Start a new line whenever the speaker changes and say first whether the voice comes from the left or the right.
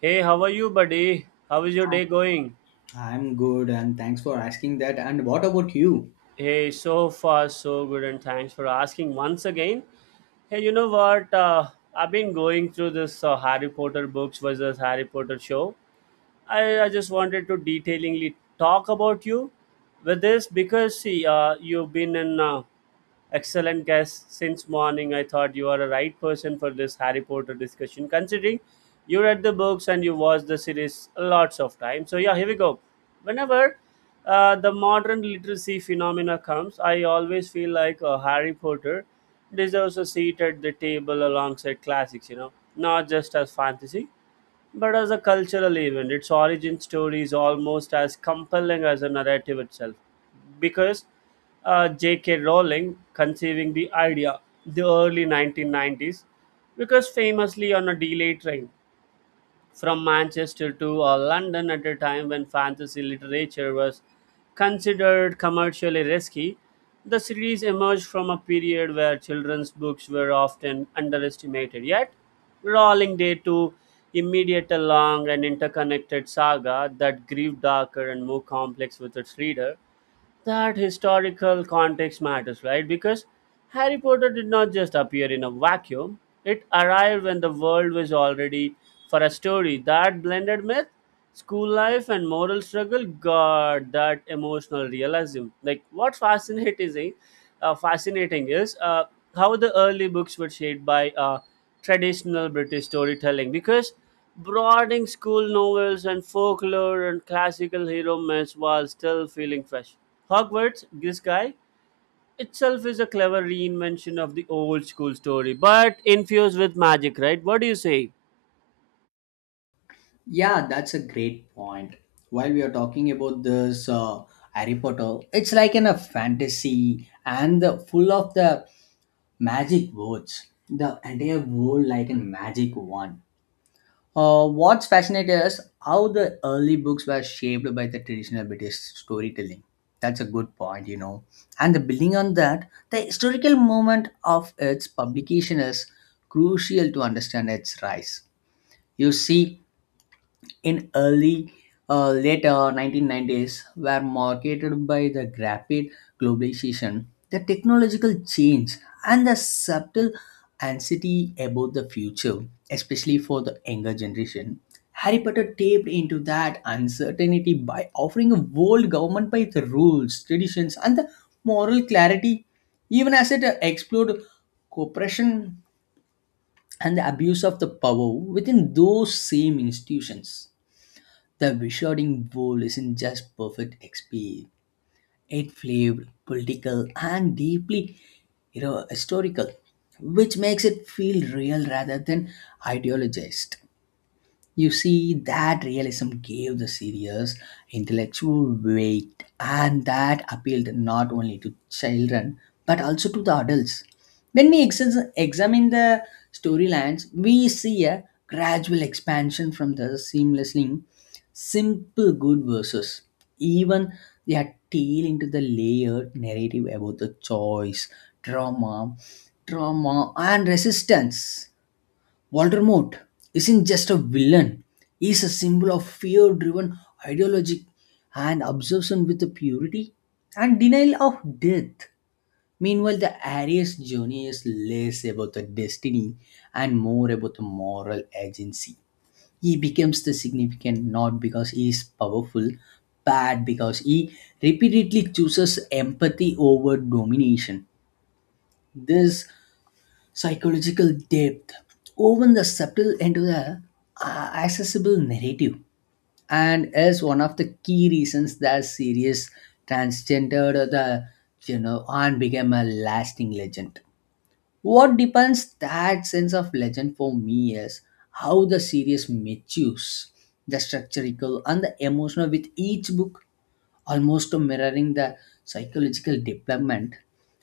right: Hey, how are you, buddy? How is your day going?
left: I'm good, and thanks for asking that. And what about you?
right: Hey, so far so good, and thanks for asking once again. Hey, you know what? I've been going through this Harry Potter books versus Harry Potter show. I just wanted to detailingly talk about you with this because see, you've been in excellent guest. Since morning, I thought you are a right person for this Harry Potter discussion, considering you read the books and you watched the series lots of times. So, yeah, here we go. Whenever the modern literacy phenomena comes, I always feel like Harry Potter deserves a seat at the table alongside classics, you know, not just as fantasy, but as a cultural event. Its origin story is almost as compelling as the narrative itself. Because J.K. Rowling conceiving the idea the early 1990s, because famously on a delay train from Manchester to London at a time when fantasy literature was considered commercially risky. The series emerged from a period where children's books were often underestimated, yet Rowling did to immediate a long and interconnected saga that grew darker and more complex with its reader. That historical context matters, right? Because Harry Potter did not just appear in a vacuum, it arrived when the world was already for a story that blended myth, school life, and moral struggle. God, that emotional realism. Like, what's fascinating, fascinating is how the early books were shaped by traditional British storytelling because brooding school novels and folklore and classical hero myths while still feeling fresh. Hogwarts, this guy, itself is a clever reinvention of the old school story, but infused with magic, right? What do you say?
left: Yeah, that's a great point. While we are talking about this Harry Potter, it's like in a fantasy and the, full of the magic words. The entire world like a magic wand. What's fascinating is how the early books were shaped by the traditional British storytelling. That's a good point, you know. And the building on that, the historical moment of its publication is crucial to understand its rise. You see, in early late 1990s were marketed by the rapid globalization, the technological change, and the subtle anxiety about the future, especially for the younger generation. Harry Potter tapped into that uncertainty by offering a world government by the rules, traditions, and the moral clarity, even as it explored corporation and the abuse of the power within those same institutions. The Wisharding World isn't just perfect XP. It flavor, political, and deeply, you know, historical, which makes it feel real rather than ideologized. You see, that realism gave the serious intellectual weight, and that appealed not only to children but also to the adults. When we examine the storylines, we see a gradual expansion from the seamlessly simple good verses, even their tail into the layered narrative about the choice, trauma, trauma, and resistance. Walter Mott isn't just a villain, he's a symbol of fear driven ideology and obsession with the purity and denial of death. Meanwhile, the Aries journey is less about the destiny and more about the moral agency. He becomes the significant not because he is powerful, but because he repeatedly chooses empathy over domination. This psychological depth woven the subtle into the accessible narrative and is one of the key reasons that series transgendered or the, you know, and became a lasting legend. What depends that sense of legend for me is how the series matures the structural and the emotional with each book, almost mirroring the psychological development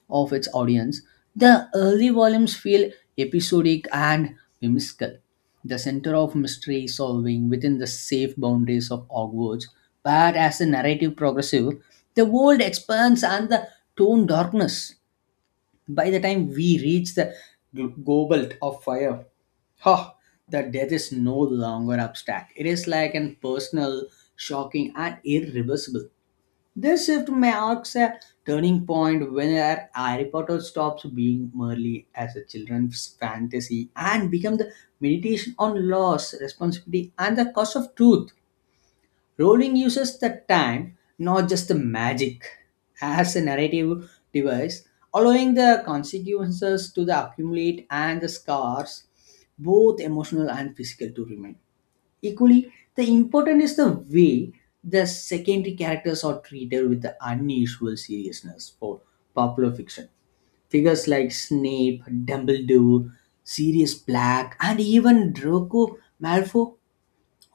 left: of its audience. The early volumes feel episodic and whimsical. The center of mystery solving within the safe boundaries of Hogwarts, but as the narrative progresses, the world expands and the tone darkness. By the time we reach the goblet of fire, ha, the death is no longer abstract. It is like an personal, shocking, and irreversible. This shift marks a turning point where Harry Potter stops being merely as a children's fantasy and becomes the meditation on loss, responsibility, and the cost of truth. Rowling uses the time, not just the magic, as a narrative device, allowing the consequences to the accumulate and the scars, both emotional and physical, to remain. Equally, the important is the way the secondary characters are treated with the unusual seriousness for popular fiction. Figures like Snape, Dumbledore, Sirius Black, and even Draco Malfoy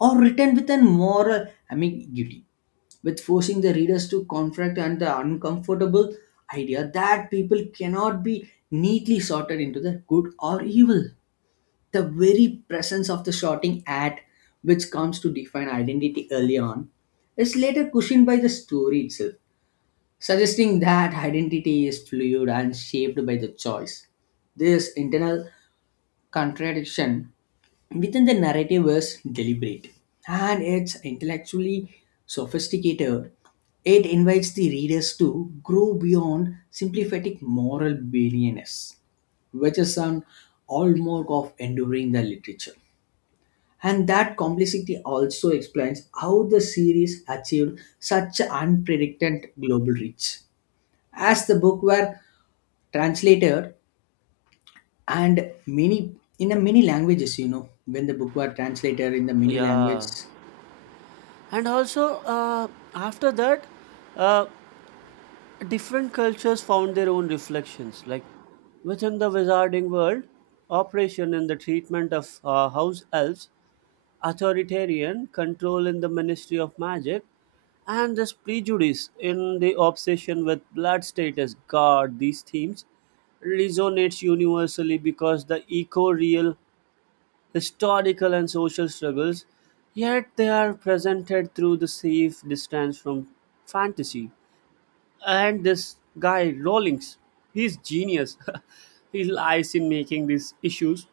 left: are written with an moral ambiguity, with forcing the readers to confront and the uncomfortable idea that people cannot be neatly sorted into the good or evil. The very presence of the shouting at which comes to define identity early on is later cushioned by the story itself, suggesting that identity is fluid and shaped by the choice. This internal contradiction within the narrative is deliberate, and it's intellectually sophisticated. It invites the readers to grow beyond sympathetic moral barrenness, which is an hallmark of enduring the literature. And that complexity also explains how the series achieved such unprecedented global reach. As the book were translated and many in the many languages, you know, when the book were translated in the many
right: Yeah.
left: languages,
right: And also, after that, uh, different cultures found their own reflections. Like within the wizarding world, operation in the treatment of house elves, authoritarian control in the Ministry of Magic, and this prejudice in the obsession with blood status guard. These themes resonates universally because the eco-real historical and social struggles, yet they are presented through the safe distance from fantasy. And this guy Rawlings, he's genius. He lies in making these issues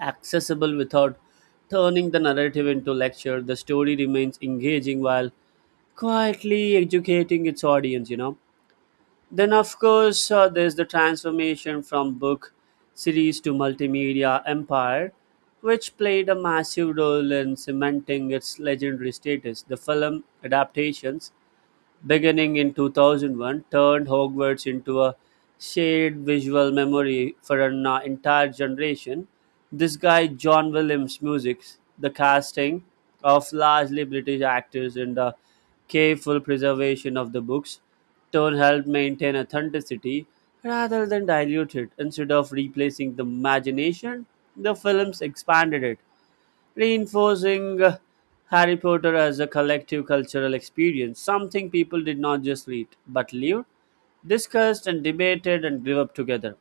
right: accessible without turning the narrative into lecture. The story remains engaging while quietly educating its audience, you know. Then, of course, there's the transformation from book series to multimedia empire, which played a massive role in cementing its legendary status. The film adaptations beginning in 2001, turned Hogwarts into a shared visual memory for an entire generation. This guy, John Williams' music, the casting of largely British actors, and the careful preservation of the books tone helped maintain authenticity rather than dilute it. Instead of replacing the imagination, the films expanded it, reinforcing Harry Potter as a collective cultural experience, something people did not just read but lived, discussed, and debated and grew up together.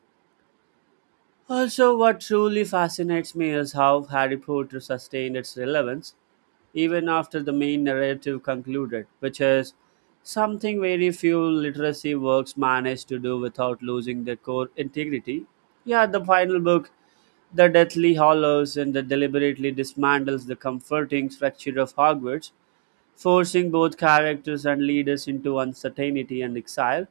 right: Also, what truly fascinates me is how Harry Potter sustained its relevance even after the main narrative concluded, which is something very few literacy works manage to do without losing their core integrity. Yeah, the final book, the Deathly Hollows, and the deliberately dismantles the comforting structure of Hogwarts, forcing both characters and leaders into uncertainty and exile.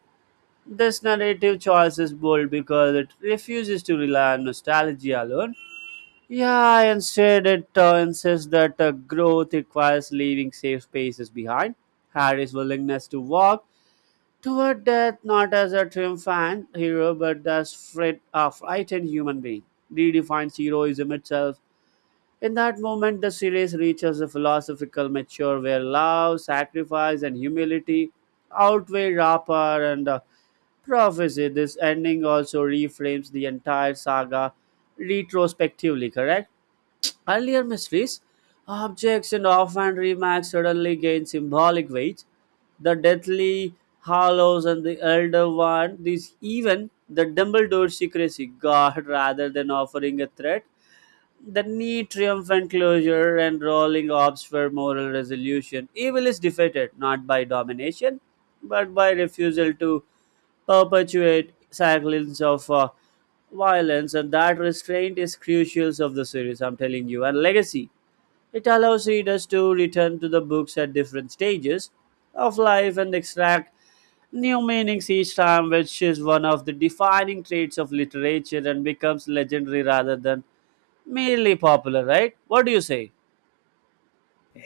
right: This narrative choice is bold because it refuses to rely on nostalgia alone. Yeah, instead it insists that growth requires leaving safe spaces behind. Harry's willingness to walk toward death not as a triumphant hero but as a frightened human being redefines heroism itself. In that moment, the series reaches a philosophical mature where love, sacrifice, and humility outweigh rapper and prophecy. This ending also reframes the entire saga retrospectively, correct? Earlier mysteries, objects, and offhand remarks suddenly gain symbolic weight. The Deathly Hollows and the elder one, these even the Dumbledore secrecy guard, rather than offering a threat the neat, triumphant closure and rolling orbs for moral resolution. Evil is defeated not by domination, but by refusal to perpetuate cycles of violence, and that restraint is crucial of the series. I'm telling you, and legacy. It allows readers to return to the books at different stages of life and extract new meanings each time, which is one of the defining traits of literature and becomes legendary rather than merely popular, right? What do you say?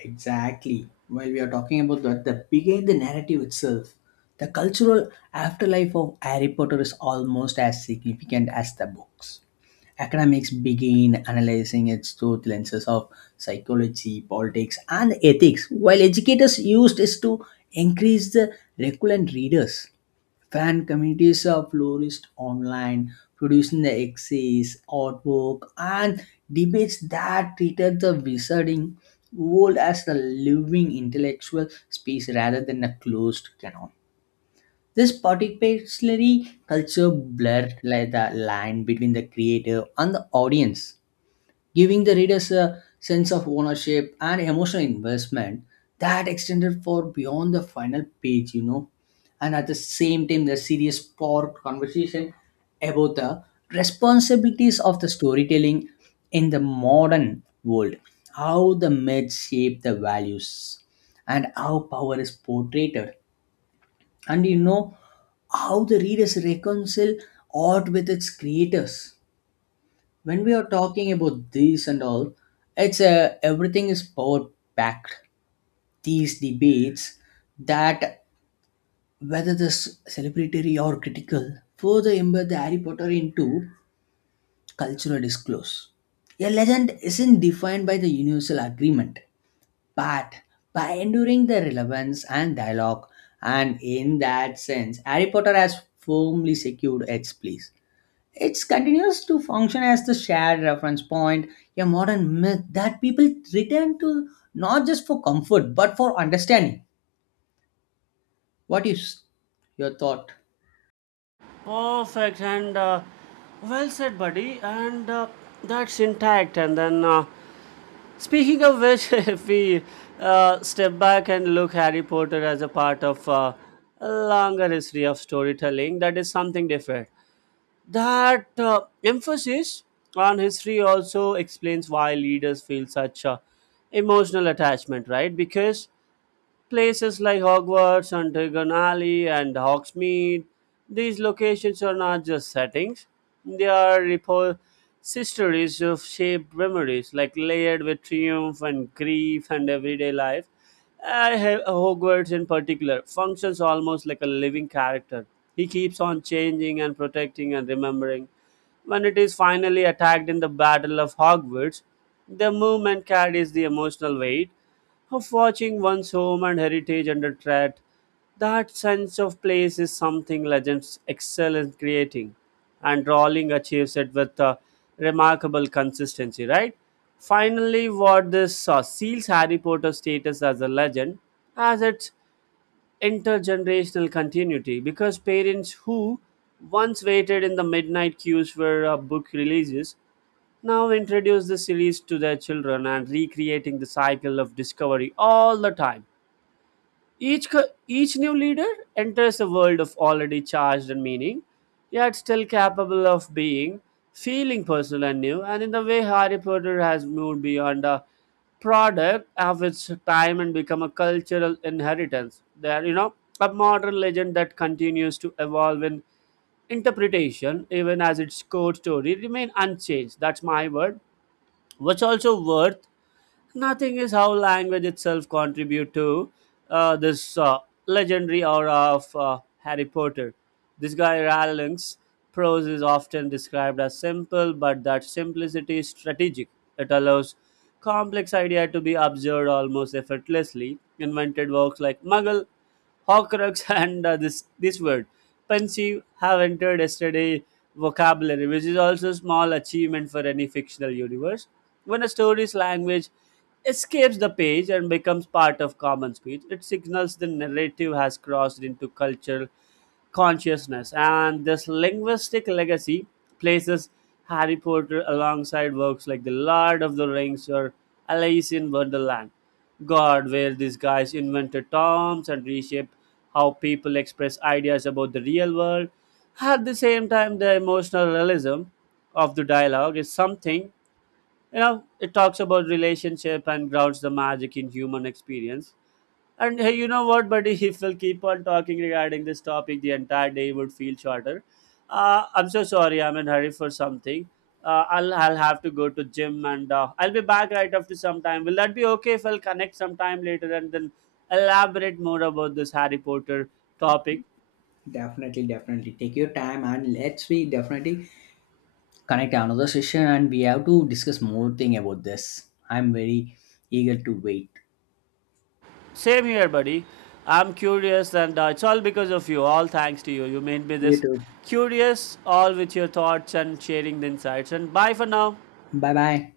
left: exactly. While we are talking about that, the began the narrative itself. The cultural afterlife of Harry Potter is almost as significant as the books. Academics begin analyzing it through the lenses of psychology, politics, and ethics, while educators used it to increase the recurrent readers. Fan communities have flourished online, producing the essays, artwork, and debates that treated the wizarding world as a living intellectual space rather than a closed canon. This particularly culture blurred like the line between the creator and the audience, giving the readers a sense of ownership and emotional investment that extended far beyond the final page, you know. And at the same time, the serious plot conversation about the responsibilities of the storytelling in the modern world, how the myths shape the values, and how power is portrayed, and, you know, how the readers reconcile art with its creators. When we are talking about this and all, it's a everything is power packed, these debates that whether this celebratory or critical further embed the harry potter into cultural discourse. A legend isn't defined by the universal agreement but by enduring the relevance and dialogue. And in that sense, Harry Potter has firmly secured its place. It continues to function as the shared reference point, a modern myth that people return to not just for comfort but for understanding. What is your thought?
right: Perfect and well said, buddy. And that's intact. And then, speaking of which, if we step back and look Harry Potter as a part of a longer history of storytelling, that is something different. That emphasis on history also explains why leaders feel such emotional attachment, right? Because places like Hogwarts, Antigone Alley, and Hogsmeade, these locations are not just settings; they are histories of shaped memories, like layered with triumph and grief and everyday life. I have Hogwarts in particular functions almost like a living character. He keeps on changing and protecting and remembering. When it is finally attacked in the Battle of Hogwarts, the movement carries the emotional weight of watching one's home and heritage under threat. That sense of place is something legends excel in creating, and Rowling achieves it with remarkable consistency, right? Finally, what this seals Harry Potter's status as a legend, as it intergenerational continuity because parents who once waited in the midnight queues for a book releases now introduce the series to their children and recreating the cycle of discovery all the time. Each new leader enters a world of already charged and meaning, yet still capable of being feeling personal and new. And in the way Harry Potter has moved beyond a product of its time and become a cultural inheritance. There, you know, a modern legend that continues to evolve in interpretation, even as its core story remain unchanged. That's my word. What's also worth nothing is how language itself contribute to this legendary aura of Harry Potter. This guy Rowling's prose is often described as simple, but that simplicity is strategic. It allows complex idea to be observed almost effortlessly. Invented works like muggle, horcrux, and this word pensive have entered yesterday vocabulary, which is also a small achievement for any fictional universe. When a story's language escapes the page and becomes part of common speech, it signals the narrative has crossed into cultural consciousness, and this linguistic legacy places Harry Potter alongside works like The Lord of the Rings or Alice in Wonderland. God, where these guys invented terms and reshaped how people express ideas about the real world. At the same time, the emotional realism of the dialogue is something, you know, it talks about relationship and grounds the magic in human experience. And hey, you know what, buddy, if we'll keep on talking regarding this topic the entire day would feel shorter. I'm so sorry, I'm in hurry for something. I'll have to go to gym and I'll be back right after some time. Will that be okay if I'll connect sometime later and then elaborate more about this Harry Potter topic?
left: Definitely, definitely. Take your time, and let's we definitely connect another session and we have to discuss more thing about this. I'm very eager to wait.
right: Same here, buddy. I'm curious, and it's all because of you. All thanks to you. You made me
left: You
right: this
left: too.
right: curious, all with your thoughts and sharing the insights. And bye for now.
left: Bye bye.